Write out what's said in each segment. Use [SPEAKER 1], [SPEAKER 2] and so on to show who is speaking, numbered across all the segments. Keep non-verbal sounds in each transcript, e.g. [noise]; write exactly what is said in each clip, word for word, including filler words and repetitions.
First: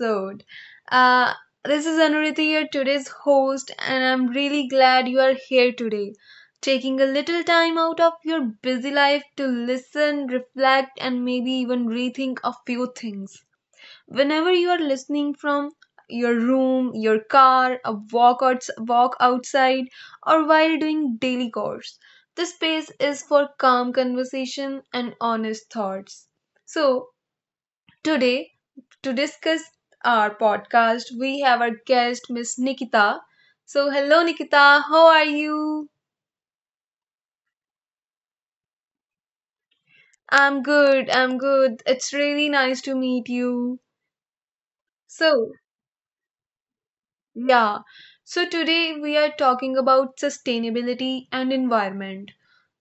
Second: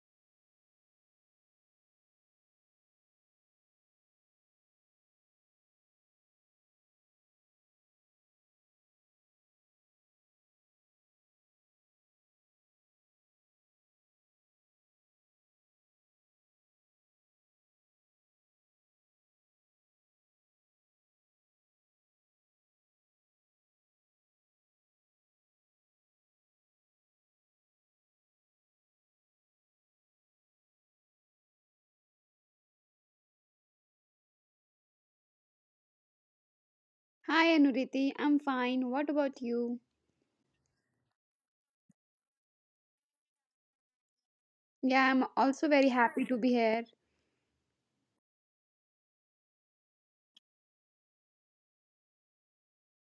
[SPEAKER 1] episode. Uh, this is Anuriti, your today's host, and I'm really glad you are here today, taking a little time out of your busy life to listen, reflect, and maybe even rethink a few things. Whenever you are listening from your room, your car, a walk, outs- walk outside, or while doing daily chores, this space is for calm conversation and honest thoughts. So, today, to discuss our podcast, we have our guest, Miss Nikita. So, hello, Nikita. How are you?
[SPEAKER 2] Hi Anuriti, I'm fine. What about you?
[SPEAKER 1] I'm good. I'm good. It's really nice to meet you.
[SPEAKER 2] Yeah, I'm also
[SPEAKER 1] So,
[SPEAKER 2] very happy to be here.
[SPEAKER 1] yeah. So, today we are talking about sustainability and environment.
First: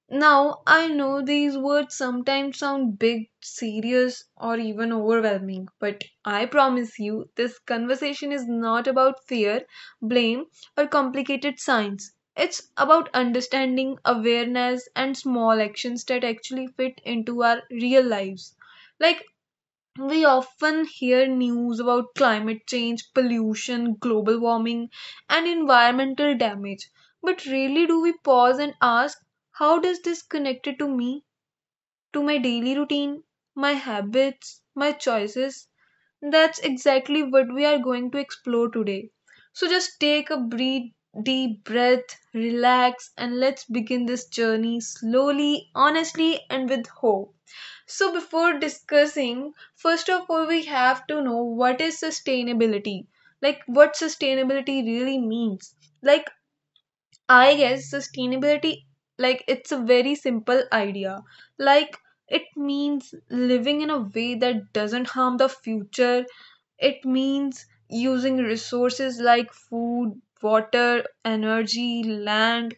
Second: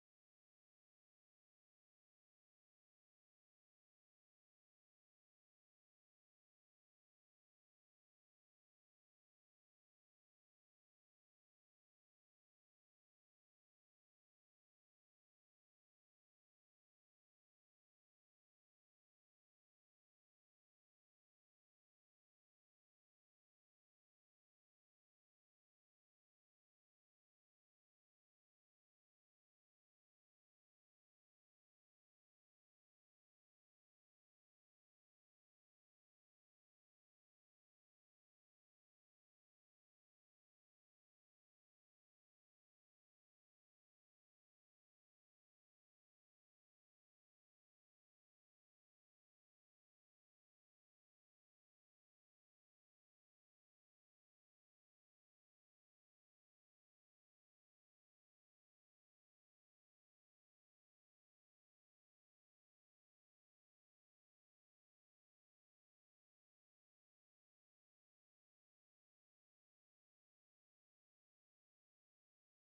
[SPEAKER 1] Now, I know these words sometimes sound big, serious, or even overwhelming, but I promise you this conversation is not about fear, blame, or complicated science. It's about understanding, awareness, and small actions that actually fit into our real lives. Like, we often hear news about climate change, pollution, global warming, and environmental damage, but rarely do we pause and ask, how does this connected to me, to my daily routine, my habits, my choices? That's exactly what we are going to explore today. So just take a breathe, deep breath, relax, and let's begin this journey slowly, honestly, and with hope. So before discussing, first of all, we have to know what is sustainability. Like what sustainability really means. Like, I guess sustainability, like, it's a very simple idea. Like, it means living in a way that doesn't harm the future. It means using resources like food, water, energy, land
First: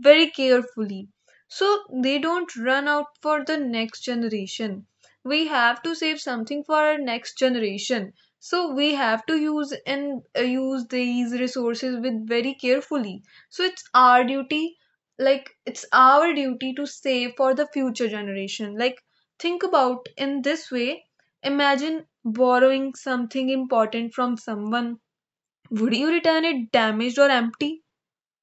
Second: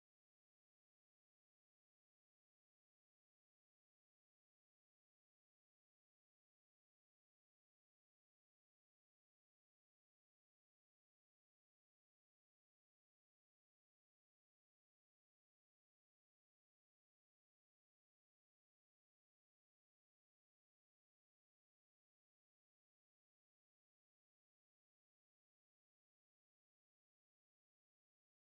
[SPEAKER 1] very carefully so they don't run out for the next generation. We have to save something for our next generation, so we have to use and uh, use these resources with very carefully. So it's our duty, like, it's our duty to save for the future generation. Like, think about in this way. Imagine borrowing something important from someone. Would you return it damaged or empty?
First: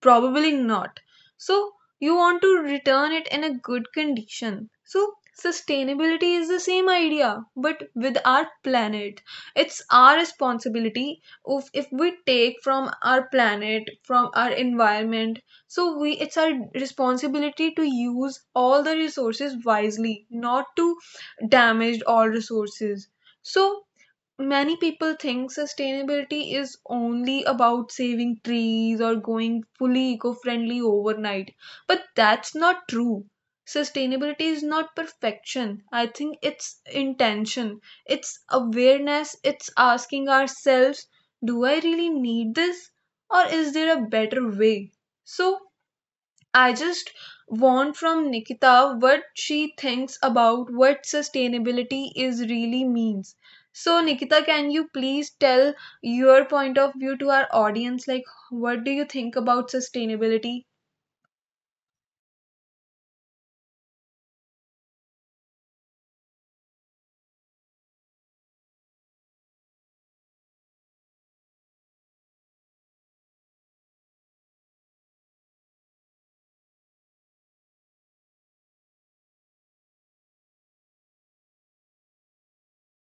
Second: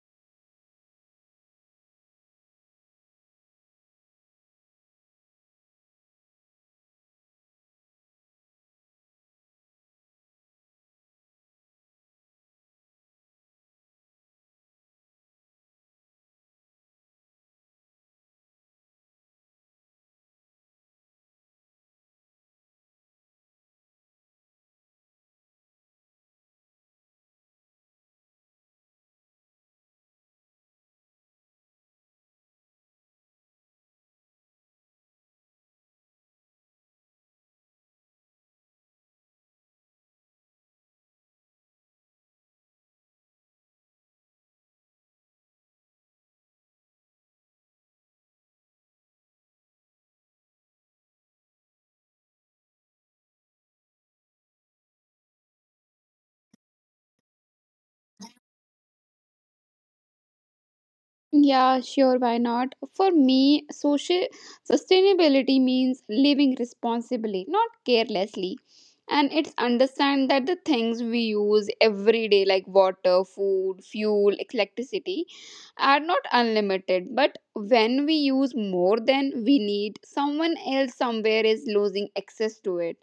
[SPEAKER 1] Probably not. So, you want to return it in a good condition. So, sustainability is the same idea, but with our planet. It's our responsibility of if we take from our planet, from our environment. So, we it's our responsibility to use all the resources wisely, not to damage all resources. So, many people think sustainability is only about saving trees or going fully eco-friendly overnight, but that's not true. Sustainability is not perfection. I think it's intention, it's awareness. It's asking ourselves, do I really need this, or is there a better way? So I just want from Nikita what she thinks about what sustainability is really means. So Nikita, can you please tell your point of view to our audience? Like, what do you think about sustainability?
[SPEAKER 2] Yeah, sure, why not? For me, social sustainability means living responsibly, not carelessly. And it's understand that the things we use every day like water, food, fuel, electricity are not unlimited, but when we use more than we need, someone else somewhere is losing access to it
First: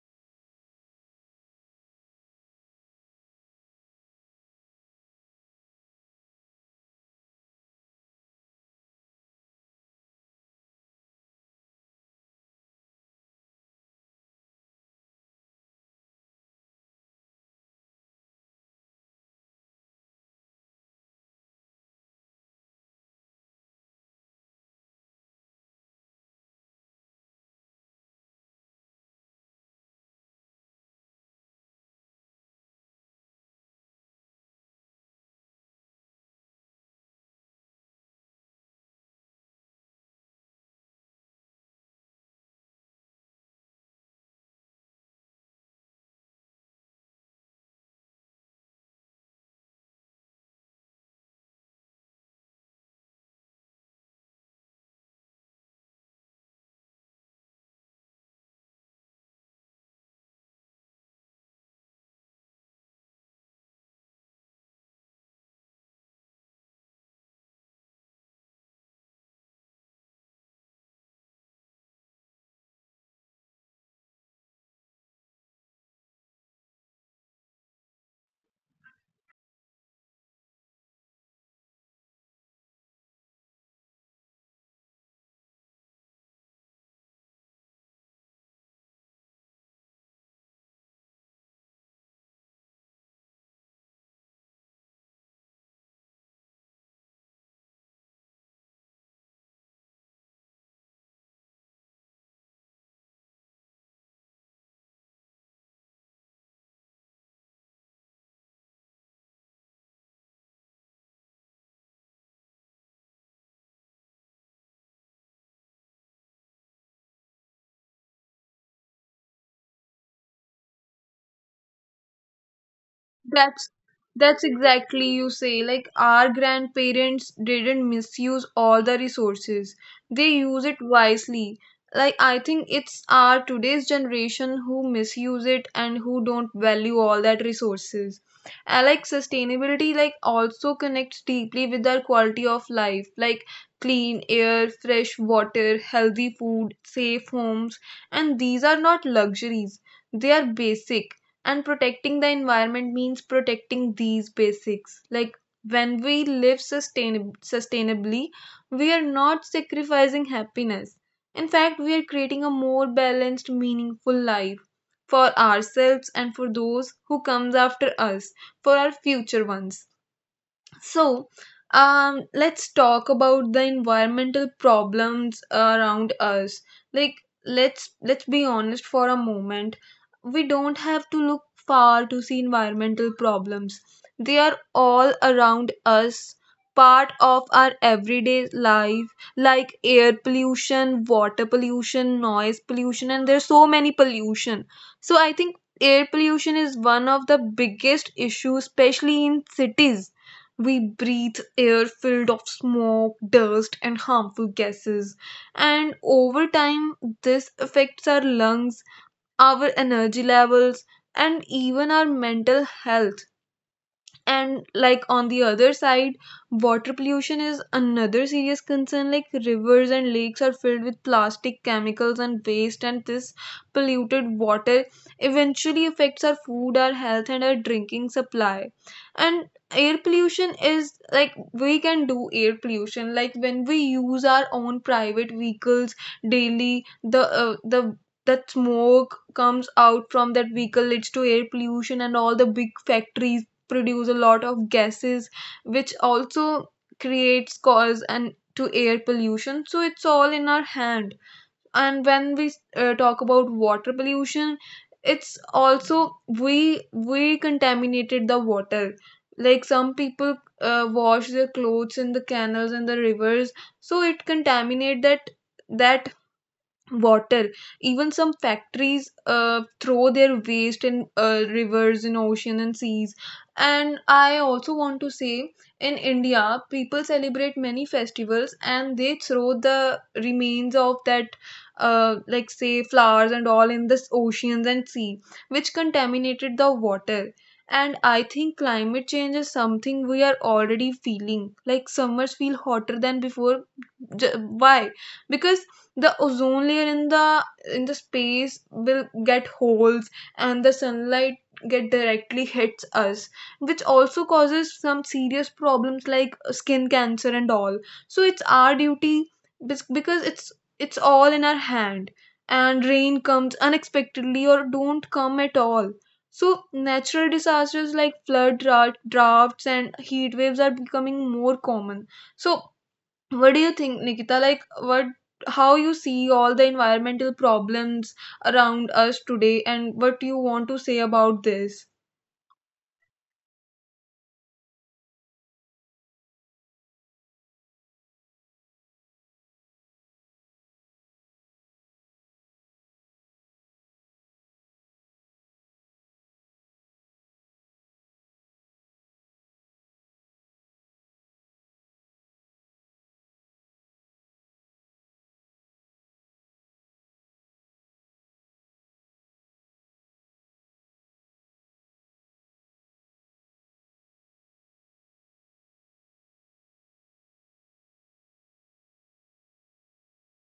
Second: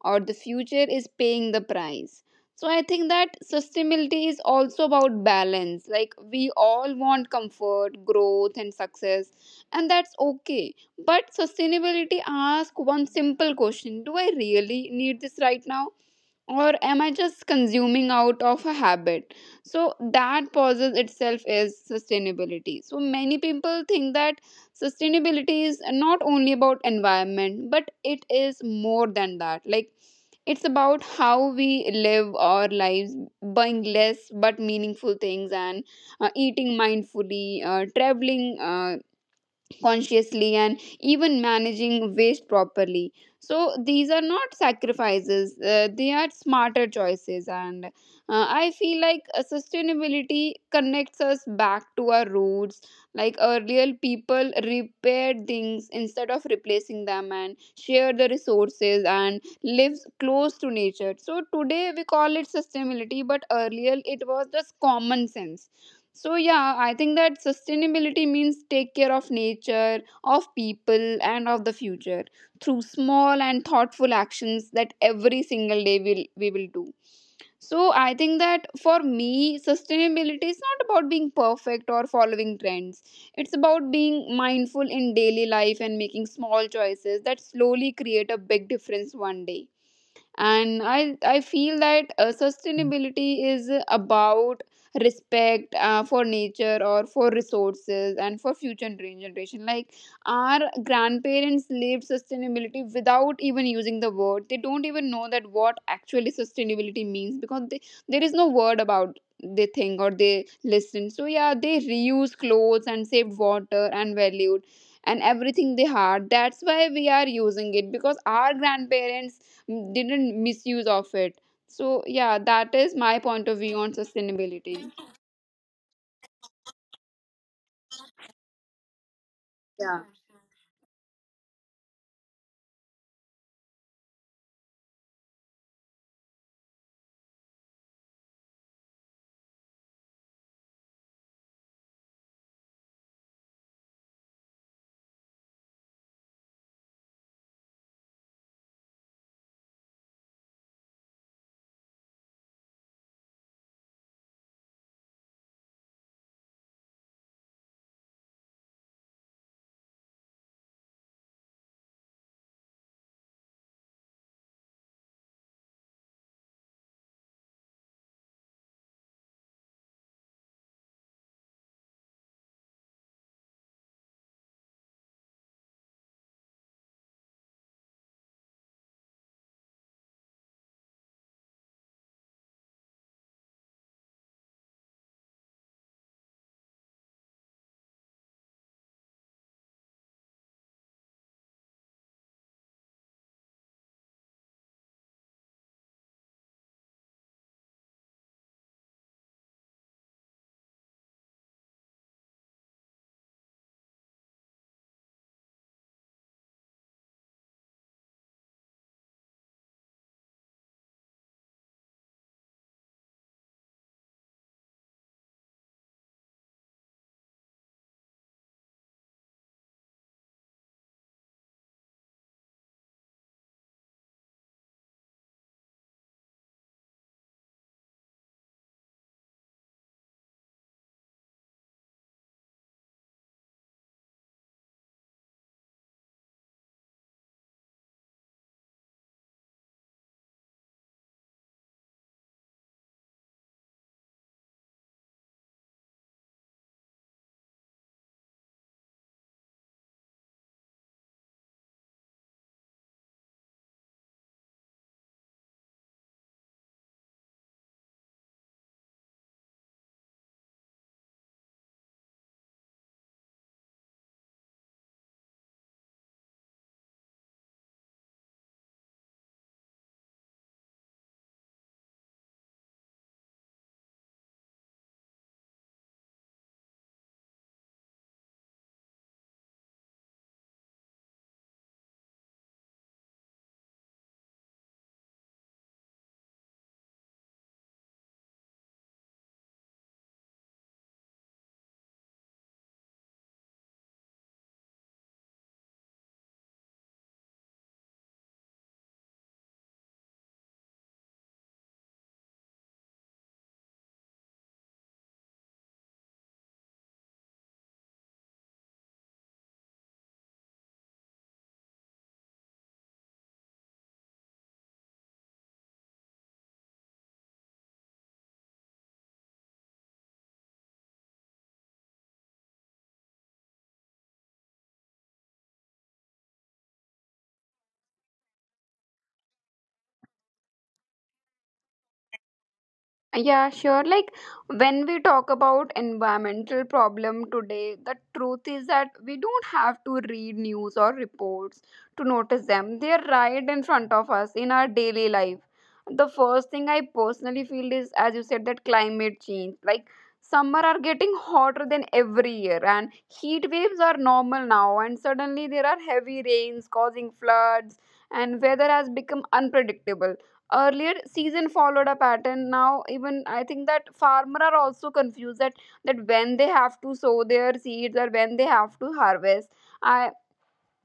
[SPEAKER 2] or the future is paying the price. So I think that sustainability is also about balance. Like we all want comfort, growth, and success, and that's okay. But sustainability asks one simple question: Do I really need this right now? Or am I just consuming out of a habit? So that pauses itself is sustainability. So many people think that sustainability is not only about environment but it is more than that. Like it's about how we live our lives, buying less but meaningful things and uh, eating mindfully, uh, traveling uh, consciously and even managing waste properly. So these are not sacrifices, uh, they are smarter choices. And uh, I feel like uh, sustainability connects us back to our roots. Like earlier people repaired things instead of replacing them and share the resources and lives close to nature. So today we call it sustainability, but earlier it was just common sense. So yeah, I think that sustainability means take care of nature, of people and of the future through small and thoughtful actions that every single day will we will do. So I think that for me sustainability is not about being perfect or following trends. It's about being mindful in daily life and making small choices that slowly create a big difference one day. And i i feel that uh, sustainability is about respect uh, for nature or for resources and for future gen- generation. Like our grandparents lived sustainability without even using the word. They don't even know that what actually sustainability means, because they, there is no word about they think or they listen So yeah, they reuse clothes and saved water and valued and everything they had. That's why we are using it, because our grandparents m- didn't misuse of it. So yeah, that is my point of view on
[SPEAKER 1] That's
[SPEAKER 2] sustainability.
[SPEAKER 1] that's exactly you say. Like, our grandparents didn't misuse all the
[SPEAKER 2] Yeah.
[SPEAKER 1] resources. They use it wisely. Like, I think it's our today's generation who misuse it and who don't value all that resources. And like, sustainability, like, also connects deeply with our quality of life, like clean air, fresh water, healthy food, safe homes, and these are not luxuries. They are basic, and protecting the environment means protecting these basics. Like, when we live sustain- sustainably, we are not sacrificing happiness. In fact, we are creating a more balanced, meaningful life for ourselves and for those who comes after us, for our future ones. So, um, let's talk about the environmental problems around us. Like, let's let's be honest for a moment. We don't have to look far to see environmental problems. They are all around us, part of our everyday life, like air pollution, water pollution, noise pollution, and there's so many pollution. So I think air pollution is one of the biggest issues, especially in cities. We breathe air filled of smoke, dust, and harmful gases. And over time, this affects our lungs, our energy levels, and even our mental health. And like, on the other side, water pollution is another serious concern. Like, rivers and lakes are filled with plastic, chemicals, and waste, and this polluted water eventually affects our food, our health, and our drinking supply. And air pollution is like, we can do air pollution like when we use our own private vehicles daily, the uh, the that smoke comes out from that vehicle leads to air pollution, and all the big factories produce a lot of gases which also creates cause and to air pollution. So it's all in our hand. And when we uh, talk about water pollution, it's also we we contaminated the water. Like, some people uh, wash their clothes in the canals and the rivers, so it contaminate that that water. Even some factories uh, throw their waste in uh, rivers, in ocean and seas. And I also want to say, in India, people celebrate many festivals and they throw the remains of that, uh, like say flowers and all, in the oceans and sea, which contaminated the water. And I think climate change is something we are already feeling. Like, summers feel hotter than before. J- why? Because the ozone layer in the in the space will get holes, and the sunlight get directly hits us, which also causes some serious problems like skin cancer and all. So it's our duty, bes- because it's it's all in our hand. And rain comes unexpectedly or don't come at all. So natural disasters like flood, dra- droughts, and heat waves are becoming more common. So what do you think, Nikita? Like, what, how you see all the environmental problems around us today, and what do you want to say about this?
[SPEAKER 2] Yeah, sure. Like when we talk about environmental problem today, the truth is that we don't have to read news or reports to notice them. They're right in front of us in our daily life. The first thing I personally feel is, as you said, that climate change. Like summer are getting hotter than every year, and heat waves are normal now. And suddenly there are heavy rains causing floods, and weather has become unpredictable. Earlier season followed a pattern. Now even I think that farmer are also confused that that when they have to sow their seeds or when they have to harvest. i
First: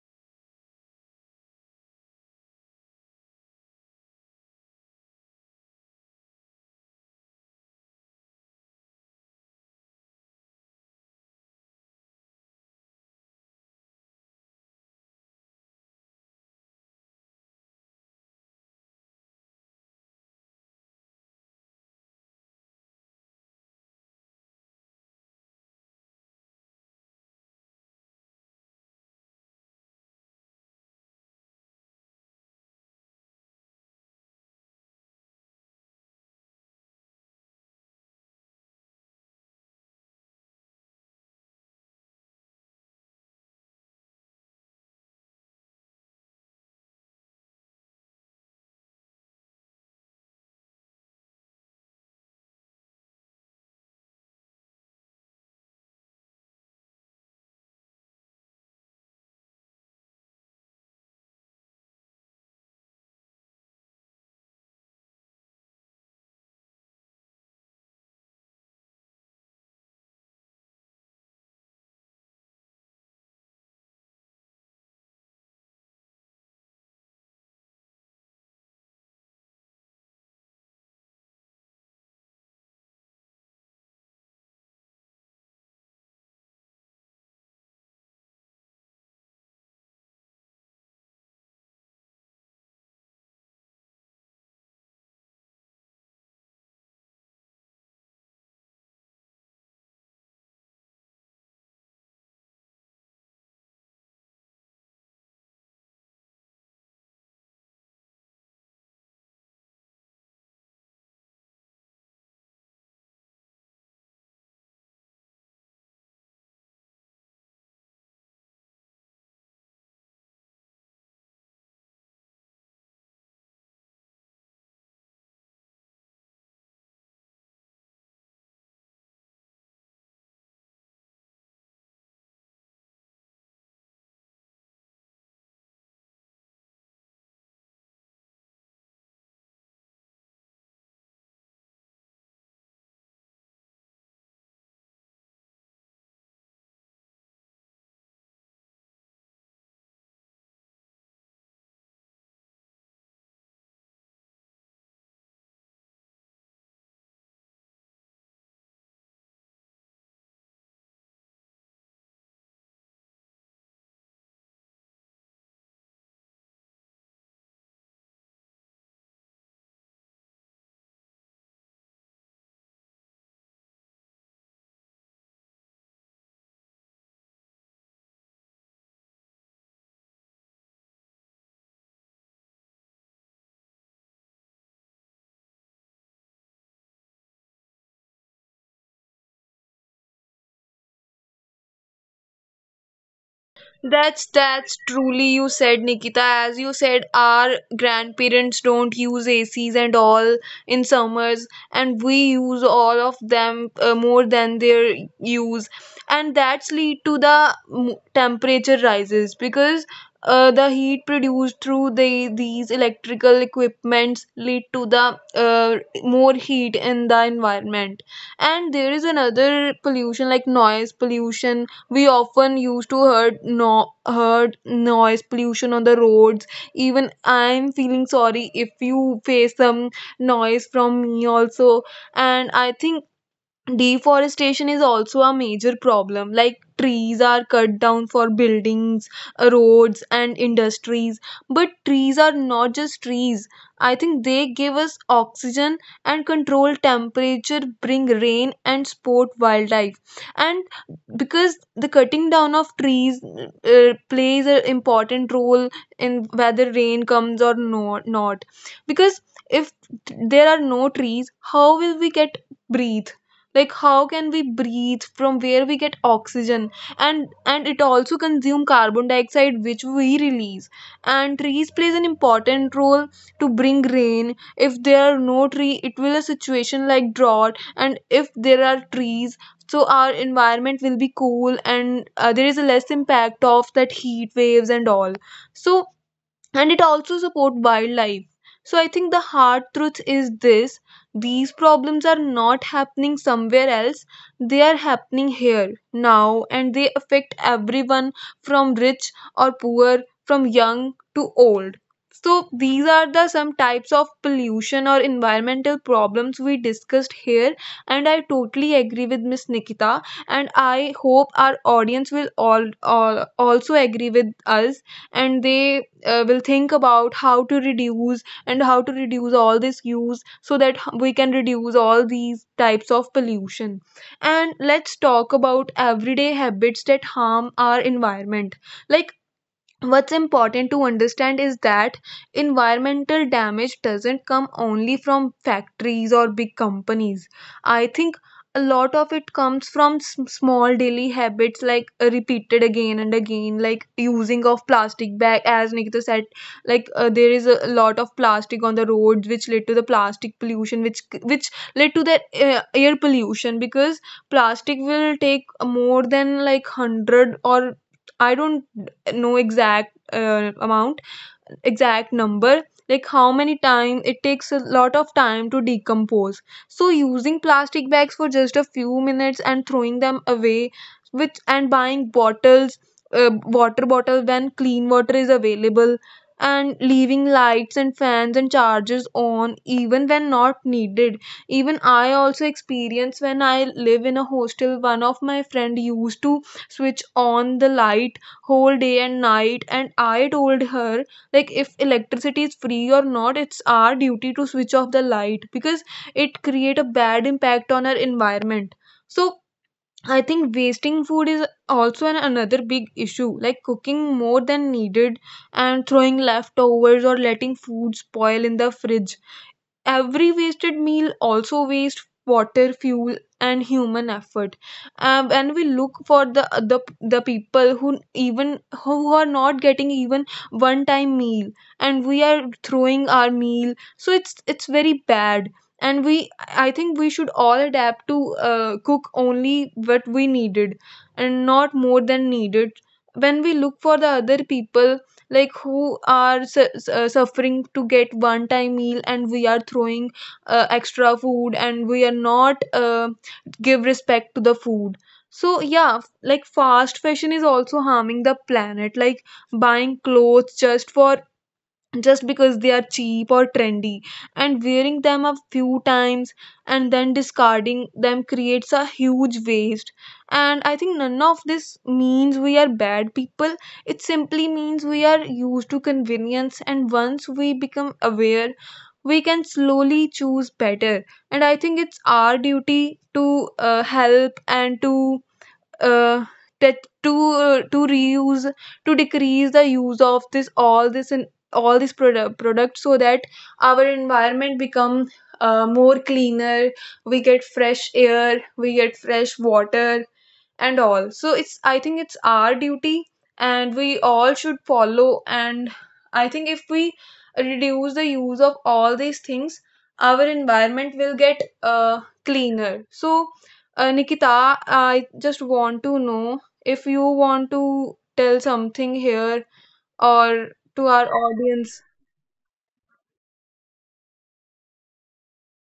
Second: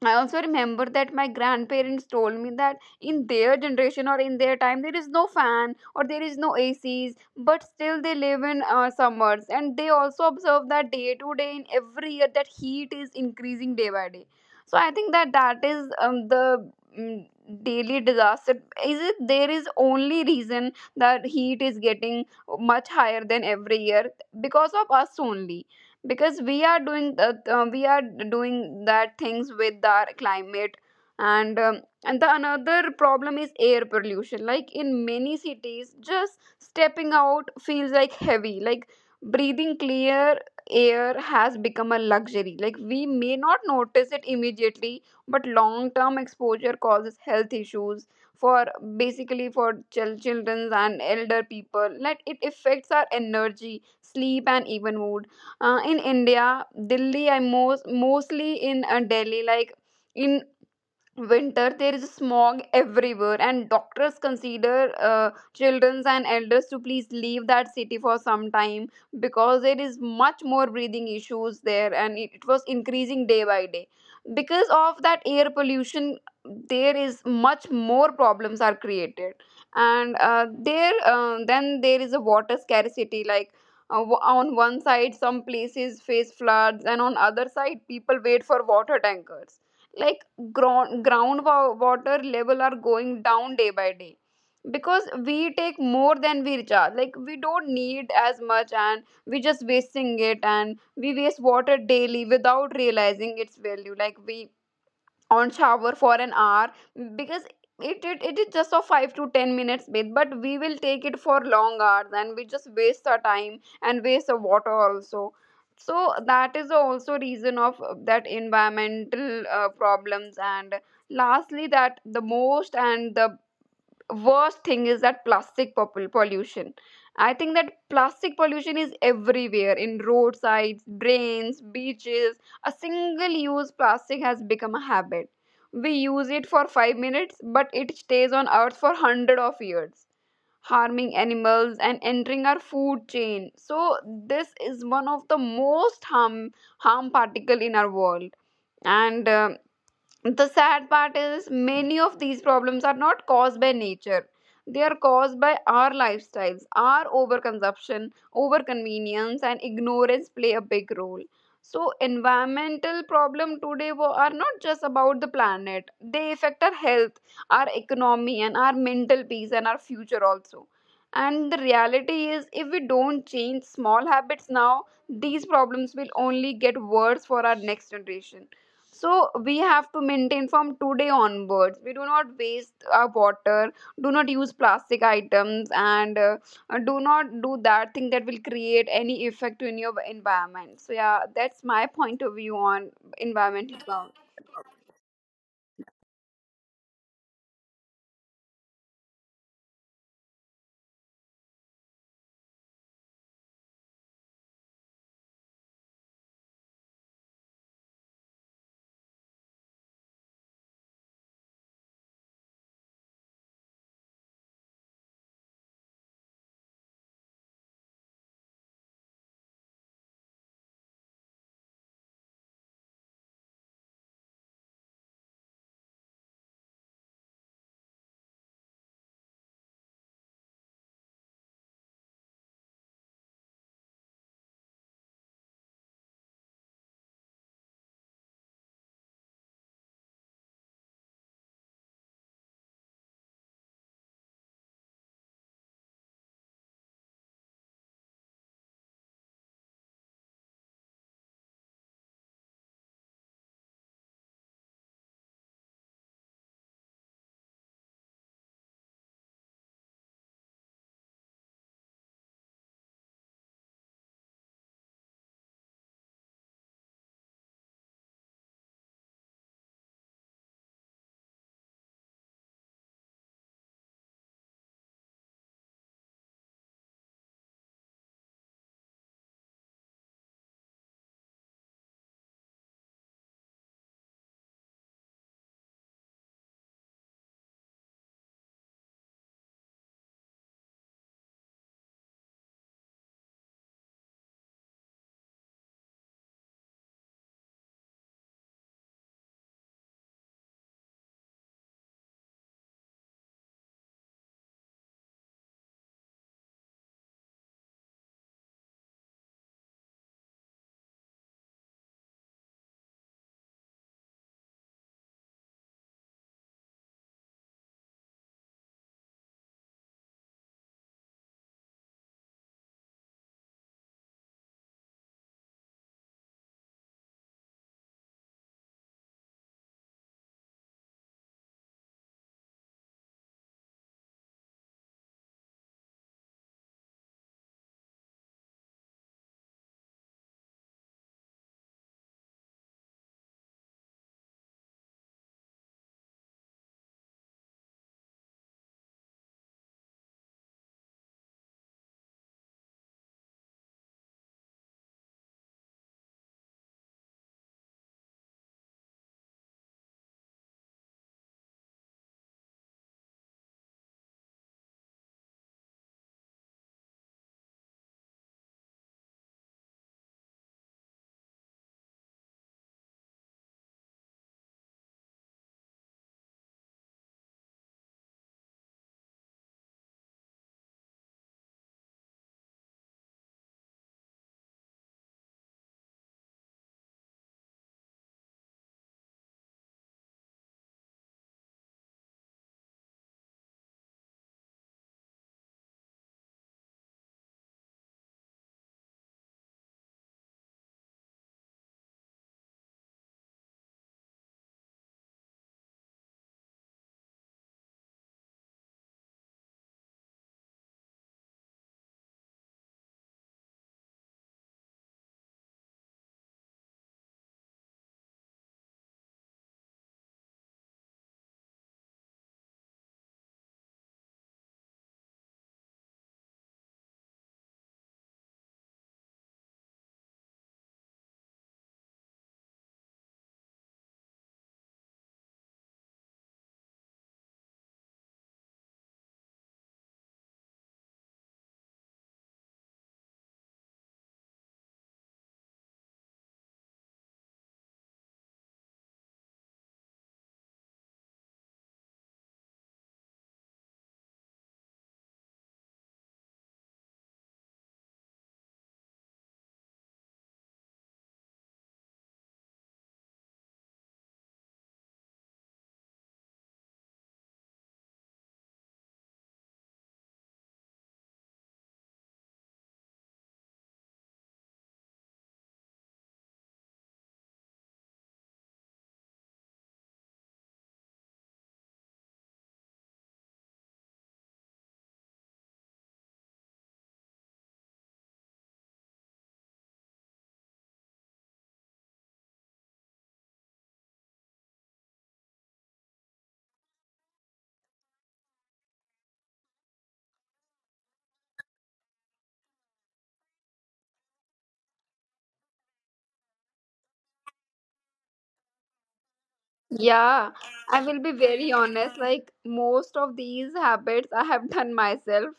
[SPEAKER 2] I also remember that my grandparents told me that in their generation or in their time there is no fan or there is no A Cs, but still they live in uh, summers, and they also observe that day to day in every year that heat is increasing day by day. So I think that that is um, the mm, daily disaster. Is it there is only reason that heat is getting much higher than every year, because of us only, because we are doing the, uh, we are doing that things with our climate. And um, and the another problem is air pollution. Like in many cities just stepping out feels like heavy, like breathing clear air has become a luxury. Like we may not notice it immediately, but long term exposure causes health issues for basically for chil- children and elder people. Like it affects our energy sleep and even mood. Uh, in India, Delhi, I most mostly in uh, Delhi. Like in winter there is smog everywhere, and doctors consider uh, children and elders to please leave that city for some time, because there is much more breathing issues there, and it, it was increasing day by day because of that air pollution. There is much more problems are created. And uh, there uh, then there is a water scarcity. Like uh, w- on one side some places face floods, and on other side people wait for water tankers. Like ground groundwater level are going down day by day, because we take more than we recharge. Like we don't need as much and we just wasting it, and we waste water daily without realizing its value. Like we on shower for an hour, because it, it it is just a five to ten minutes bath, but we will take it for long hours, and we just waste our time and waste the water also. So that is also reason of uh, that environmental uh, problems. And lastly that the most and the worst thing is that plastic popul- pollution. I think that plastic pollution is everywhere in roadsides, drains, beaches. A single use plastic has become a habit. We use it for five minutes, but it stays on earth for hundred of years, harming animals and entering our food chain. So this is one of the most harm harm particle in our world. And um the sad part is many of these problems are not caused by nature. They are caused by our lifestyles. Our overconsumption, overconvenience, and ignorance play a big role. So, environmental problem today wo- are not just about the planet. They affect our health, our economy, and our mental peace and our future also. And the reality is, if we don't change small habits now, these problems will only get worse for our next generation. So we have to maintain from today onwards we do not waste our water, do not use plastic items, and uh, do not do that thing that will create any effect in your environment. So yeah, that's my point of view on environmental.
[SPEAKER 1] That's that's truly you said, Nikita. As you said, our grandparents don't use A Cs and all in summers, and we use all of them uh, more than their use, and that's lead to the m- temperature rises because uh, the heat produced through the these electrical equipments lead to the uh, more heat in the environment. And there is another pollution like noise pollution. We often used to heard, no, heard noise pollution on the roads. Even I'm feeling sorry if you face some noise from me also. And I think deforestation is also a major problem, like trees are cut down for buildings, roads, and industries. But trees are not just trees. I think they give us oxygen and control temperature, bring rain, and support wildlife. And because the cutting down of trees uh, plays an important role in whether rain comes or no, not. Because if there are no trees, how will we get breathe? Like, how can we breathe, from where we get oxygen? and and it also consume carbon dioxide which we release. And trees plays an important role to bring rain. If there are no tree, it will a situation like drought, and if there are trees, so our environment will be cool, and uh, there is a less impact of that heat waves and all. So, and it also support wildlife. So I think the hard truth is this: these problems are not happening somewhere else. They are happening here now, and they affect everyone, from rich or poor, from young to old. So these are the some types of pollution or environmental problems we discussed here, and I totally agree with Miss Nikita, and I hope our audience will all, all also agree with us, and they uh, will think about how to reduce and how to reduce all this use so that we can reduce all these types of pollution. And let's talk about everyday habits that harm our environment. Like, what's important to understand is that environmental damage doesn't come only from factories or big companies. I think a lot of it comes from s- small daily habits, like uh, repeated again and again, like using of plastic bag, as Nikita said. Like, uh, there is a lot of plastic on the roads which led to the plastic pollution, which which led to the uh, air pollution, because plastic will take more than like one hundred, or I don't, no exact uh, amount, exact number, like how many time, it takes a lot of time to decompose. So using plastic bags for just a few minutes and throwing them away, which and buying bottles, uh, water bottle, when clean water is available, and leaving lights and fans and chargers on even when not needed. Even I also experience, when I live in a hostel, one of my friend used to switch on the light whole day and night, and I told her, like, if electricity is free or not, it's our duty to switch off the light, because it create a bad impact on our environment. So I think wasting food is also an, another big issue, like cooking more than needed and throwing leftovers or letting food spoil in the fridge. Every wasted meal also wastes water, fuel, and human effort. Um, and we look for the, the the people who even who are not getting even one time meal, and we are throwing our meal, so it's it's very bad. And we I think we should all adapt to uh, cook only what we needed, and not more than needed, when we look for the other people, like who are su- su- uh, suffering to get one time meal, and we are throwing uh, extra food, and we are not uh, give respect to the food. So, yeah, f- like fast fashion is also harming the planet, like buying clothes just for just because they are cheap or trendy, and wearing them a few times, and then discarding them creates a huge waste. And I think none of this means we are bad people. It simply means we are used to convenience, and once we become aware, we can slowly choose better. And I think it's our duty to uh, help, and to uh, that to uh, to reuse, to decrease the use of this all this, and all these product products, so that our environment become uh, more cleaner. We get fresh air, we get fresh water, and all. So it's, I think, it's our duty, and we all should follow. And I think if we reduce the use of all these things, our environment will get uh, cleaner. So, uh, Nikita, I just want to know if you want to tell something here, or
[SPEAKER 2] Yeah,
[SPEAKER 1] to our
[SPEAKER 2] I will be very
[SPEAKER 1] audience.
[SPEAKER 2] honest. Like most of these habits I have done myself,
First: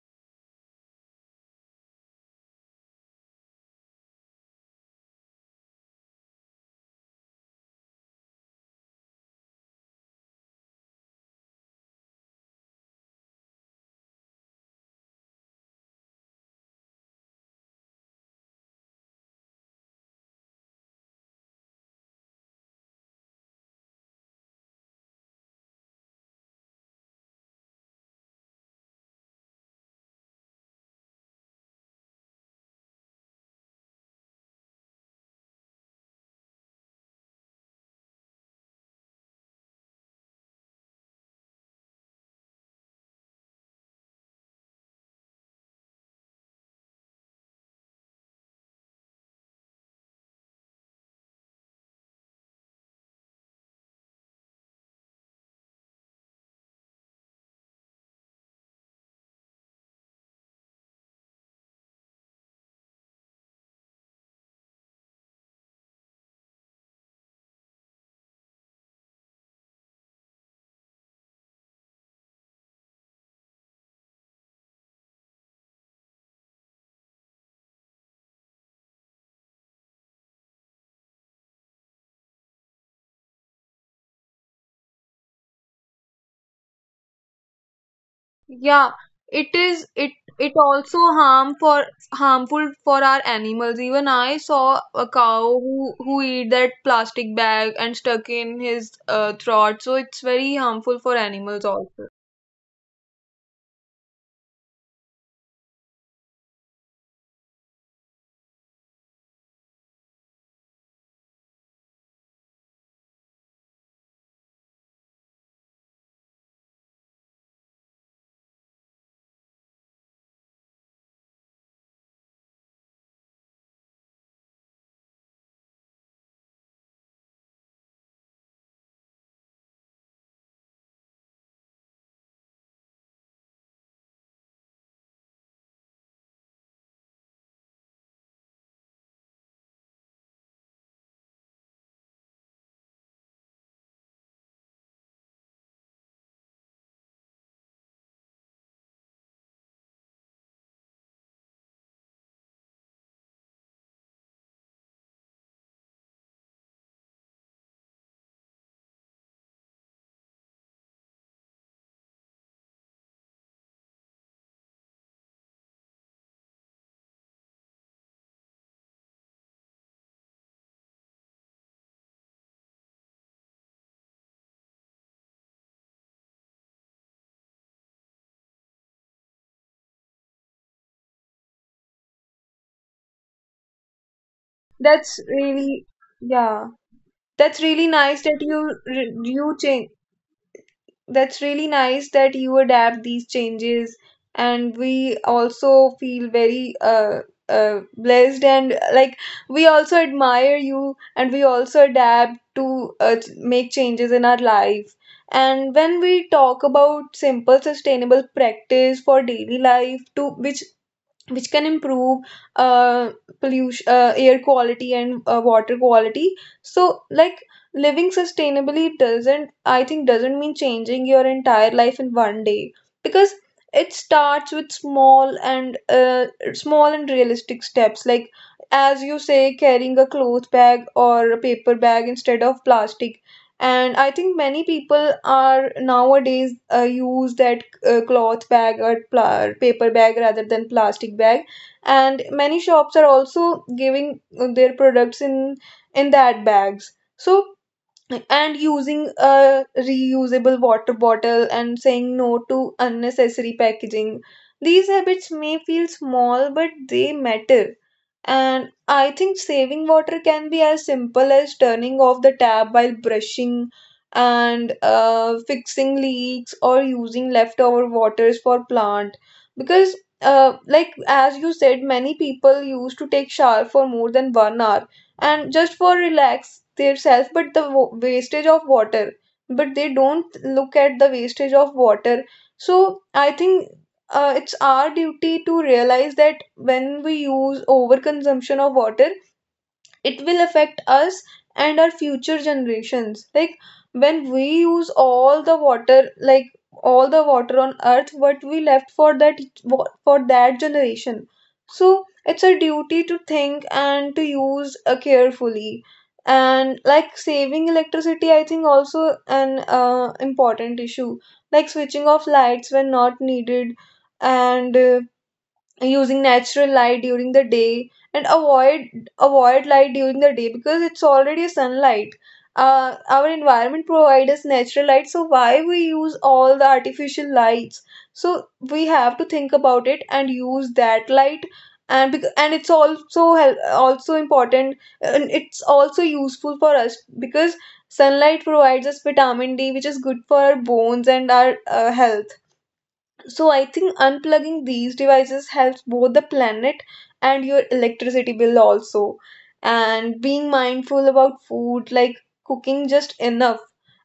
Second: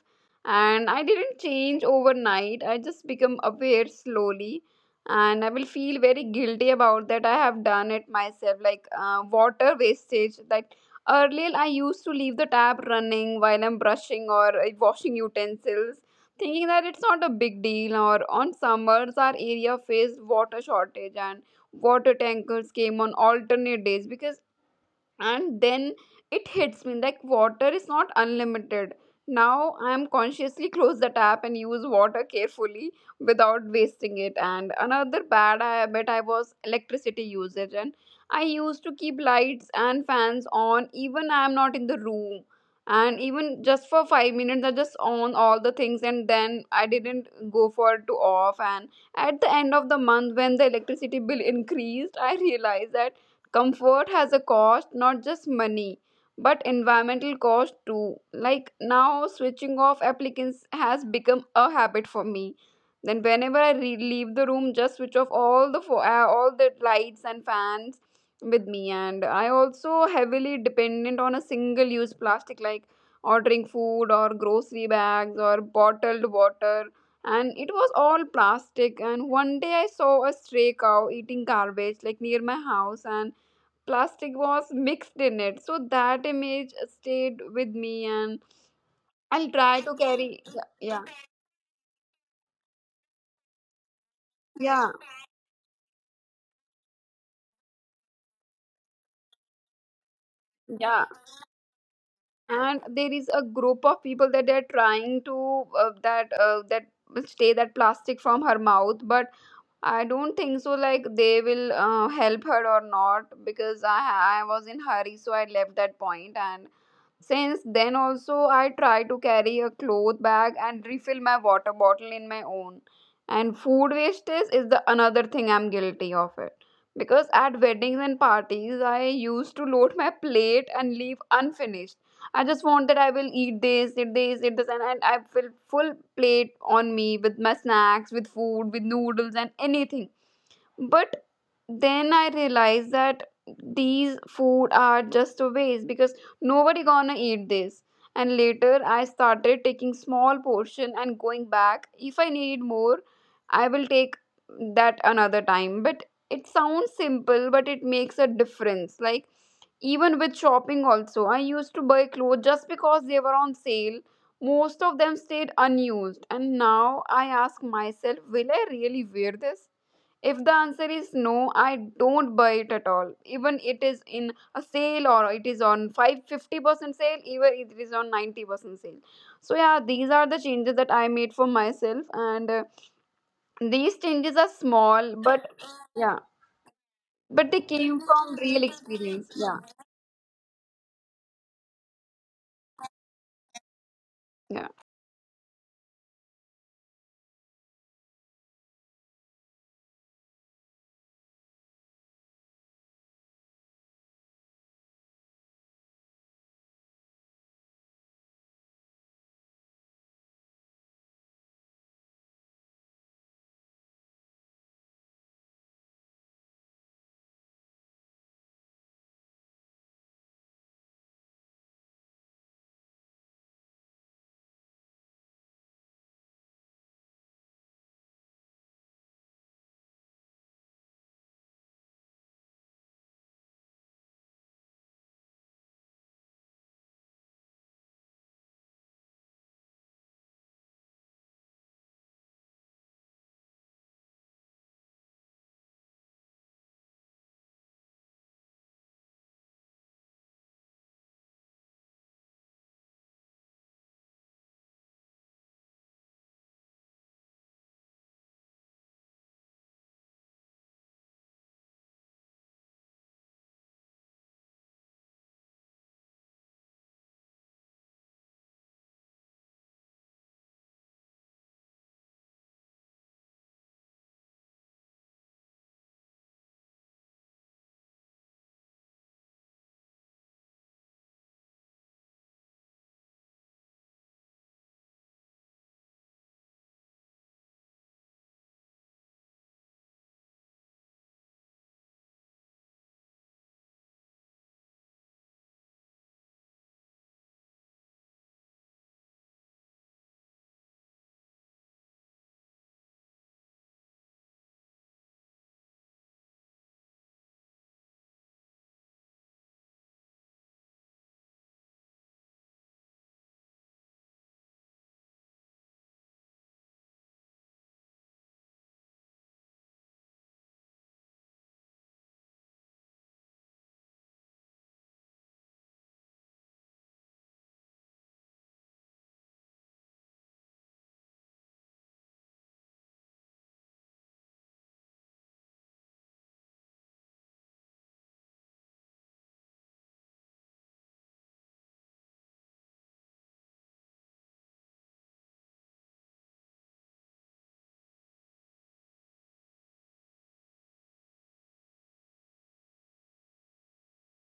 [SPEAKER 2] and I didn't change overnight. I just become aware slowly, and I will feel very guilty about that I have done it myself. Like uh, water wastage. Like earlier I used to leave the tap running while I'm brushing or uh, washing utensils, thinking that it's not a big deal. Or on summers our area faced water shortage and water tankers came on alternate days, because and then it hits me like water is not unlimited. Now I am consciously [laughs] close the tap and use water carefully without wasting it. And another bad habit I was electricity usage, and I used to keep lights and fans on even I am not in the room, and even just for five minutes I just on all the things and then I didn't go for to off. And at the end of the month when the electricity bill [laughs] increased, I realized that comfort has a cost, not just money, but environmental cost too. Like now, switching off applicants has become a habit for me. Then whenever I re- leave the room, just switch off all the fo- uh, all the lights and fans with me. And I also heavily dependent on a single use plastic, like ordering food or grocery bags or bottled water, and it was all plastic. And one day I saw a stray cow eating garbage like near my house, and plastic was mixed in it. So that image stayed with me, and
[SPEAKER 1] Yeah, it
[SPEAKER 2] I'll
[SPEAKER 1] is.
[SPEAKER 2] try to
[SPEAKER 1] It
[SPEAKER 2] carry. Yeah,
[SPEAKER 1] also
[SPEAKER 2] yeah,
[SPEAKER 1] harm for harmful for our animals. Even I saw
[SPEAKER 2] yeah.
[SPEAKER 1] a cow who who eat that plastic bag and stuck in his uh, throat, so it's very harmful for
[SPEAKER 2] Yeah.
[SPEAKER 1] animals also.
[SPEAKER 2] And there is a group of people that they're trying to uh, that uh, that stay that plastic from her mouth, but I don't think so. Like they will uh, help her or not, because I I was in hurry, so I left that point. And since then, also, I try to carry a cloth bag and refill my water bottle in my own. And food wastage is the another thing I'm guilty of it. Because at weddings and parties, I used to load my plate and leave unfinished. I just want that I will eat this, eat this, eat this, and, and I will full plate on me with my snacks, with food, with noodles, and anything. But then I realized that these food are just a waste, because nobody gonna eat this. And later I started taking small portion and going back. If I need more, I will take that another time. But it sounds simple, but it makes a difference. Like even with shopping also I used to buy clothes just because they were on sale. Most of them stayed unused, and now I ask myself will I really wear this. If the answer is no, I don't buy it at all. Even it is in a sale or it is on five fifty percent sale, even it is on ninety percent sale. So yeah, these are the changes that I made for myself, and uh, these changes are
[SPEAKER 1] That's
[SPEAKER 2] small but
[SPEAKER 1] really
[SPEAKER 2] yeah,
[SPEAKER 1] yeah that's
[SPEAKER 2] but they
[SPEAKER 1] really
[SPEAKER 2] came
[SPEAKER 1] nice that
[SPEAKER 2] from
[SPEAKER 1] you
[SPEAKER 2] real experience.
[SPEAKER 1] you
[SPEAKER 2] Yeah.
[SPEAKER 1] change That's really nice that you adapt these changes. And
[SPEAKER 2] Yeah.
[SPEAKER 1] we also feel very uh, uh, blessed, and like, we also admire you, and we also adapt to uh, ch- make changes in our life. And when we talk about simple sustainable practice for daily life to which which can improve uh, pollution, uh, air quality, and uh, water quality. So, like, living sustainably doesn't, I think, doesn't mean changing your entire life in one day, because it starts with small and uh, small and realistic steps, like, as you say, carrying a cloth bag or a paper bag instead of plastic. And I think many people are nowadays uh, use that uh, cloth bag or pla- paper bag rather than plastic bag, and many shops are also giving uh, their products in in that bags, so. And using a reusable water bottle and saying no to unnecessary packaging. These habits may feel small, but they matter. And I think saving water can be as simple as turning off the tap while brushing, and uh, fixing leaks, or using leftover waters for plant. Because, uh, like, as you said, many people used to take shower for more than one hour and just for relax themselves, but the wa- wastage of water, but they don't look at the wastage of water. So I think uh, it's our duty to realize that when we use overconsumption of water, it will affect us and our future generations, like when we use all the water, like all the water on earth, what we left for that for that generation. So it's our duty to think and to use uh, carefully. And like, saving electricity I think also an uh, important issue, like switching off lights when not needed, and uh, using natural light during the day, and avoid avoid light during the day because it's already sunlight. Uh, our environment provides us natural light, so why we use all the artificial lights? So we have to think about it and use that light. And bec- and it's also hel- also important, and it's also useful for us, because sunlight provides us vitamin D, which is good for our bones and our uh, health. So I think unplugging these devices helps both the planet and your electricity bill also. And being mindful about food, like cooking just enough,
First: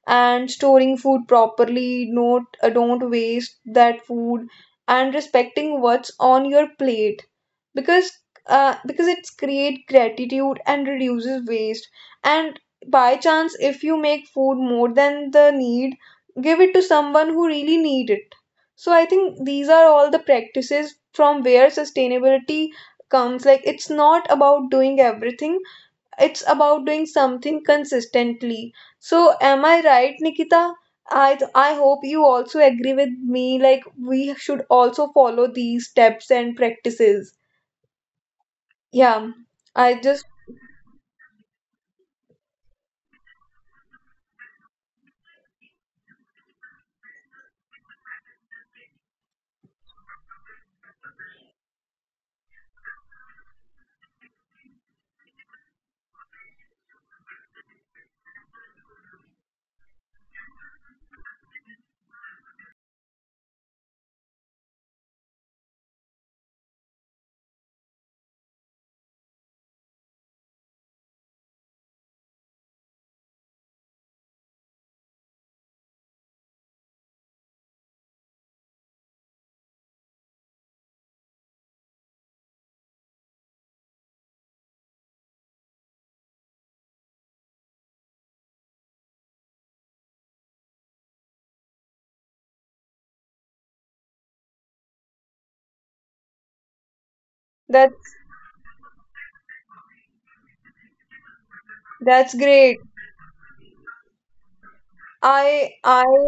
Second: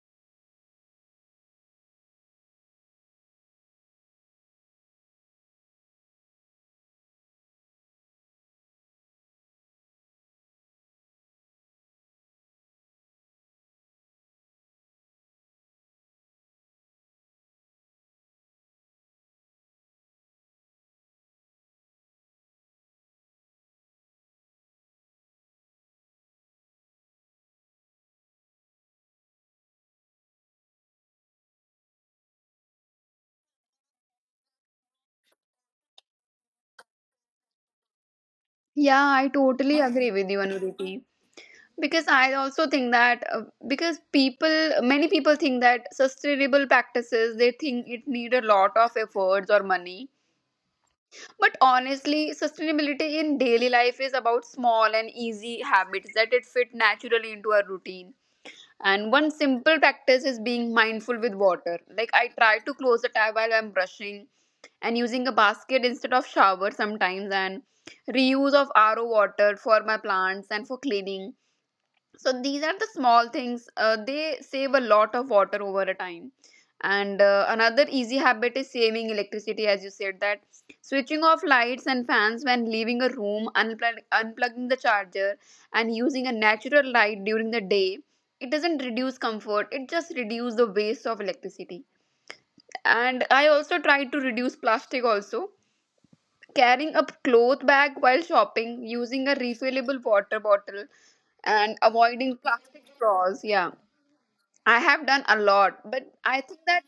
[SPEAKER 1] and storing food properly, not uh, don't waste that food, and respecting what's on your plate, because uh, because it's create gratitude and reduces waste. And by chance, if you make food more than the need, give it to someone who really need it. So I think these are all the practices from where sustainability comes. Like, it's not about doing everything, it's about doing something consistently. So am I right, Nikita? I I hope you also agree with me, like we should also follow these steps and practices.
[SPEAKER 2] Yeah, I
[SPEAKER 1] Yeah.
[SPEAKER 2] totally
[SPEAKER 1] I
[SPEAKER 2] agree with
[SPEAKER 1] just
[SPEAKER 2] you, Anuriti. Because I also think that uh, because people, many people think that sustainable practices, they think it need a lot of efforts or money. But honestly, sustainability in daily life is about small and easy habits that it fit naturally into our routine. And one simple practice is being mindful with water. Like I try to close the tap while I'm brushing and using a basket instead of shower sometimes, and reuse of R O water for my plants and for cleaning. So these are the small things, uh, they save a lot of water over a time. And uh, another easy habit is saving electricity, as you said, that switching off lights and fans when leaving a room, unplug- unplugging the charger and using a natural light during the day. It doesn't reduce comfort, it just reduces the waste of electricity. And I also try to reduce plastic also, carrying a cloth bag
[SPEAKER 1] that's
[SPEAKER 2] while shopping, using a refillable water bottle, and
[SPEAKER 1] that's
[SPEAKER 2] avoiding
[SPEAKER 1] great.
[SPEAKER 2] plastic straws. Yeah, I have done a lot, but
[SPEAKER 1] I
[SPEAKER 2] I think
[SPEAKER 1] I
[SPEAKER 2] that,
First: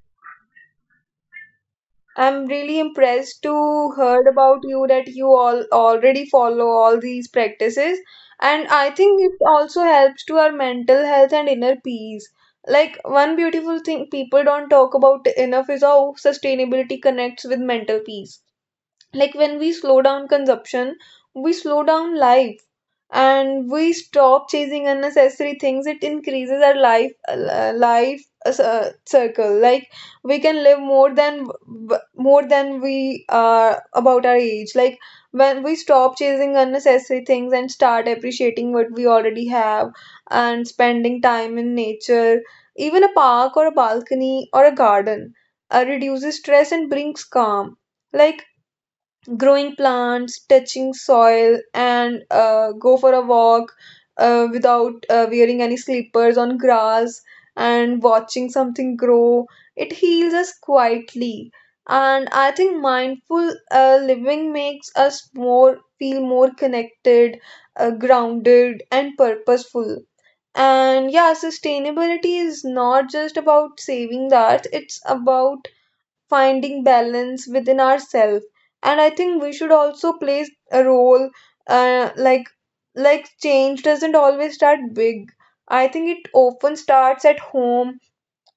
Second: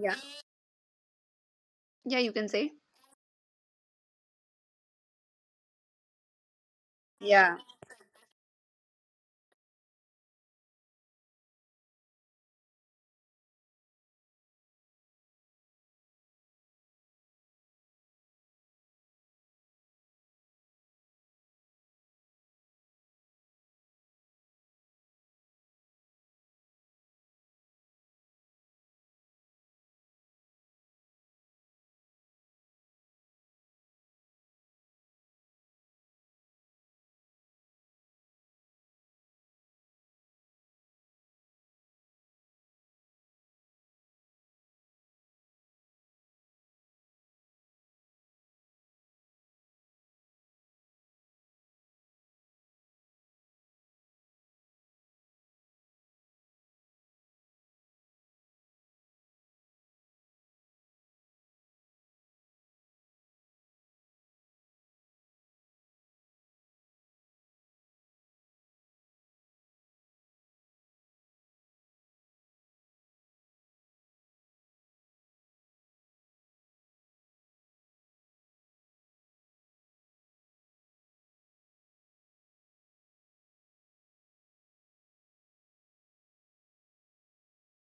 [SPEAKER 2] yeah, yeah, you
[SPEAKER 1] I'm
[SPEAKER 2] can say,
[SPEAKER 1] really impressed to heard about you that you all already follow all these
[SPEAKER 2] yeah.
[SPEAKER 1] practices, and I think it also helps to our mental health and inner peace. Like, one beautiful thing people don't talk about enough is how sustainability connects with mental peace. Like when we slow down consumption, we slow down life, and we stop chasing unnecessary things, it increases our life uh, life uh, circle, like we can live more than more than we are about our age. Like when we stop chasing unnecessary things and start appreciating what we already have, and spending time in nature, even a park or a balcony or a garden, uh, reduces stress and brings calm. Like growing plants, touching soil, and uh, go for a walk uh, without uh, wearing any slippers on grass, and watching something grow. It heals us quietly. And I think mindful uh, living makes us more feel more connected, uh, grounded, and purposeful. And yeah, sustainability is not just about saving the earth, it's about finding balance within ourselves. And I think we should also play a role, uh, like like change doesn't always start big. I think it often starts at home.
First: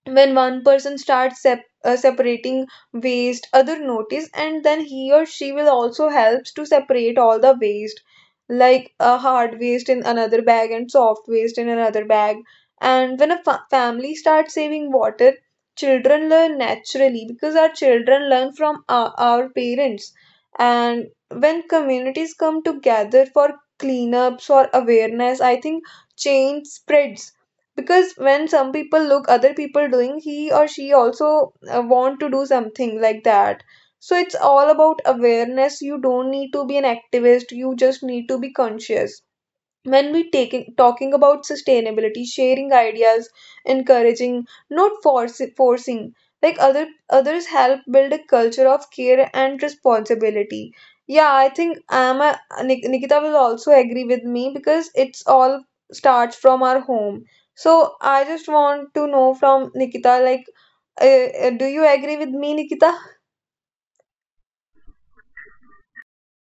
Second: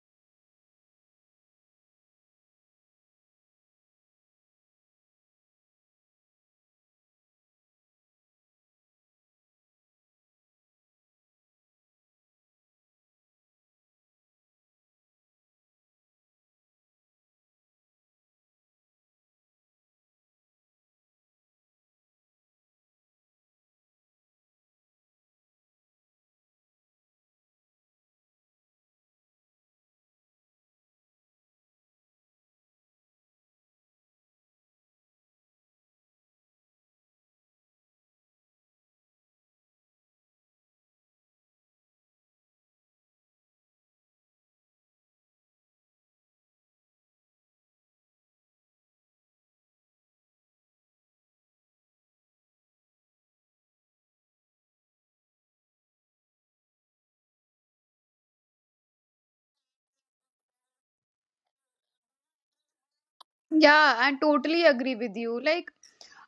[SPEAKER 1] When one person starts sep- uh, separating waste, other notice, and then he or she will also helps to separate all the waste, like a hard waste in another bag and soft waste in another bag. And when a fa- family starts saving water, children learn naturally, because our children learn from our, our parents. And when communities come together for cleanups or awareness, I think change spreads, because when some people look other people doing, he or she also uh, want to do something like that. So it's all about awareness. You don't need to be an activist, you just need to be conscious when we taking talking about sustainability, sharing ideas, encouraging, not forci- forcing, like other others help build a culture of care and responsibility. Yeah, I think i'm a, Nik- Nikita will also agree with me, because it's all starts from our home. So I just want to know from Nikita, like, uh, uh, do you agree with me, Nikita?
[SPEAKER 2] Yeah, I totally agree with you. Like,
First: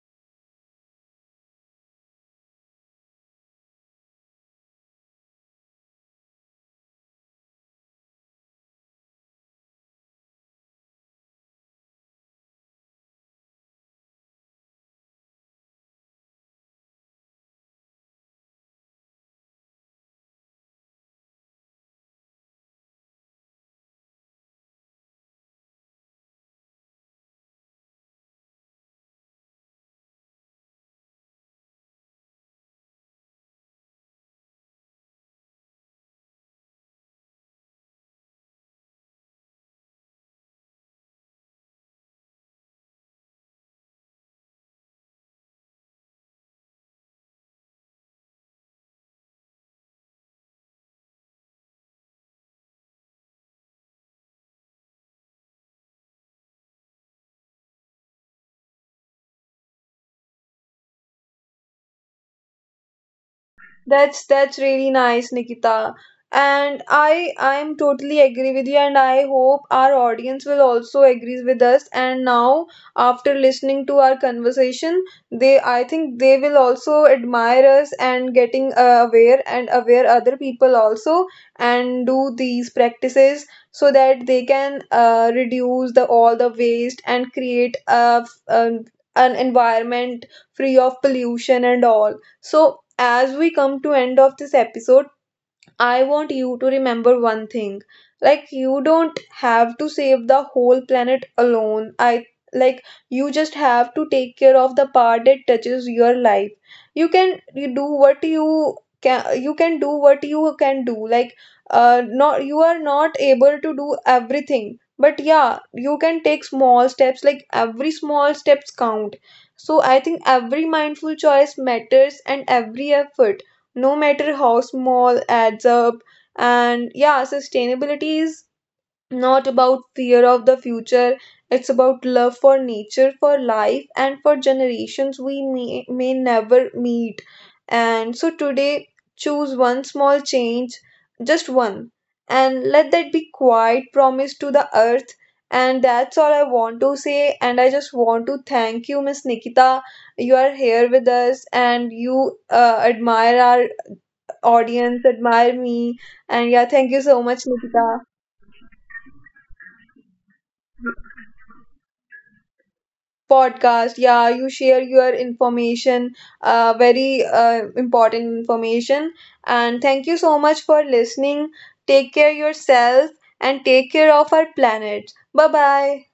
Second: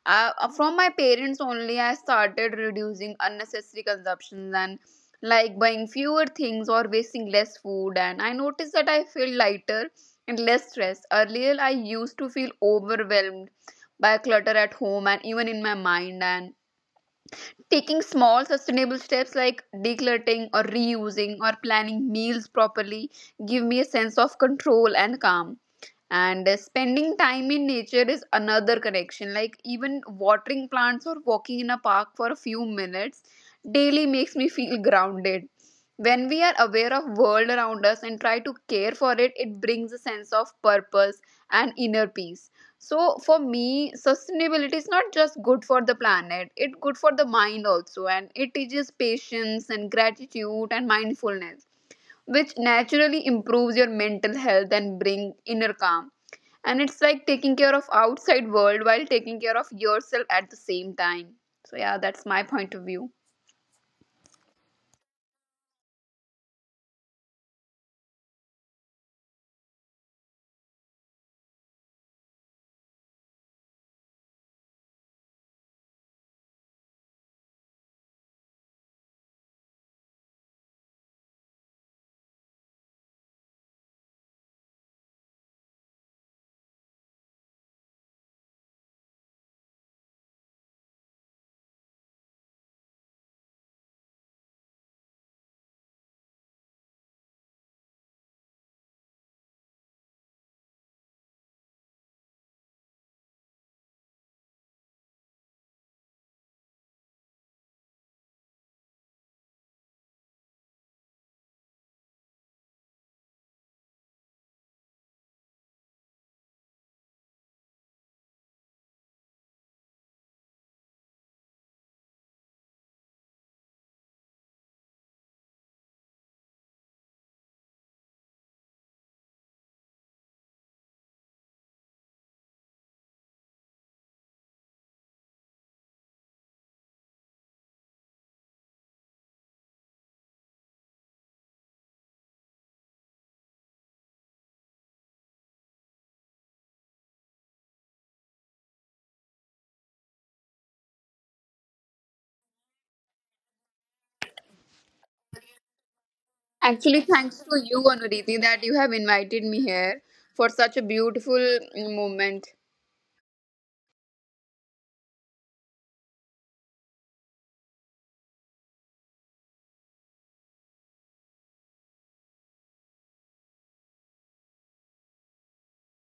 [SPEAKER 2] uh, uh, from my parents only I started reducing unnecessary consumptions, and like buying fewer things or wasting less food, and I noticed that I feel lighter and less stressed. Earlier I used to feel overwhelmed by clutter at home and even in my mind. And taking small sustainable steps like decluttering or reusing or planning meals properly give me a sense of control and calm. And uh, spending time in nature is another connection, like even watering plants or walking in a park for a few minutes daily makes me feel grounded. When we are aware of world around us and try to care for it, it brings a sense of purpose and inner peace. So for me sustainability is not just good for the planet, it's good for the mind also, and it teaches patience and gratitude and mindfulness, which naturally improves your mental health and bring inner calm. And it's like taking care of outside world while taking care of yourself at the same time. So yeah, that's my point of view.
[SPEAKER 1] That's that's really nice, Nikita. And I I'm totally agree with you, and I hope our audience will also agree with us. And now, after listening to our conversation, they, I think, they will also admire us, and getting uh, aware, and aware other people also, and do these practices so that they can uh, reduce the all the waste, and create a, f- um an environment free of pollution and all. So as we come to end of this episode, I want you to remember one thing. Like, you don't have to save the whole planet alone. I, like, you just have to take care of the part that touches your life. You can you do what you can you can do what you can do. Like, uh not, you are not able to do everything. But yeah, you can take small steps. Like, every small steps count. So I think every mindful choice matters, and every effort, no matter how small, adds up. And yeah, sustainability is not about fear of the future, it's about love for nature, for life, and for generations we may, may never meet. And so today, choose one small change, just one, and let that be quiet promise to the earth. And that's all I want to say, and I just want to thank you, Miss Nikita. You are here with us, and you uh, admire our audience, admire me. And yeah, thank
[SPEAKER 2] Actually
[SPEAKER 1] you so
[SPEAKER 2] thanks
[SPEAKER 1] much,
[SPEAKER 2] to you
[SPEAKER 1] Nikita.
[SPEAKER 2] Anuriti that you have invited me here for such a beautiful mm, moment.
[SPEAKER 1] Podcast. Yeah, you share your information, uh, very uh, important information. And thank you so much for listening. Take care yourself, and take care of our planet. Bye bye.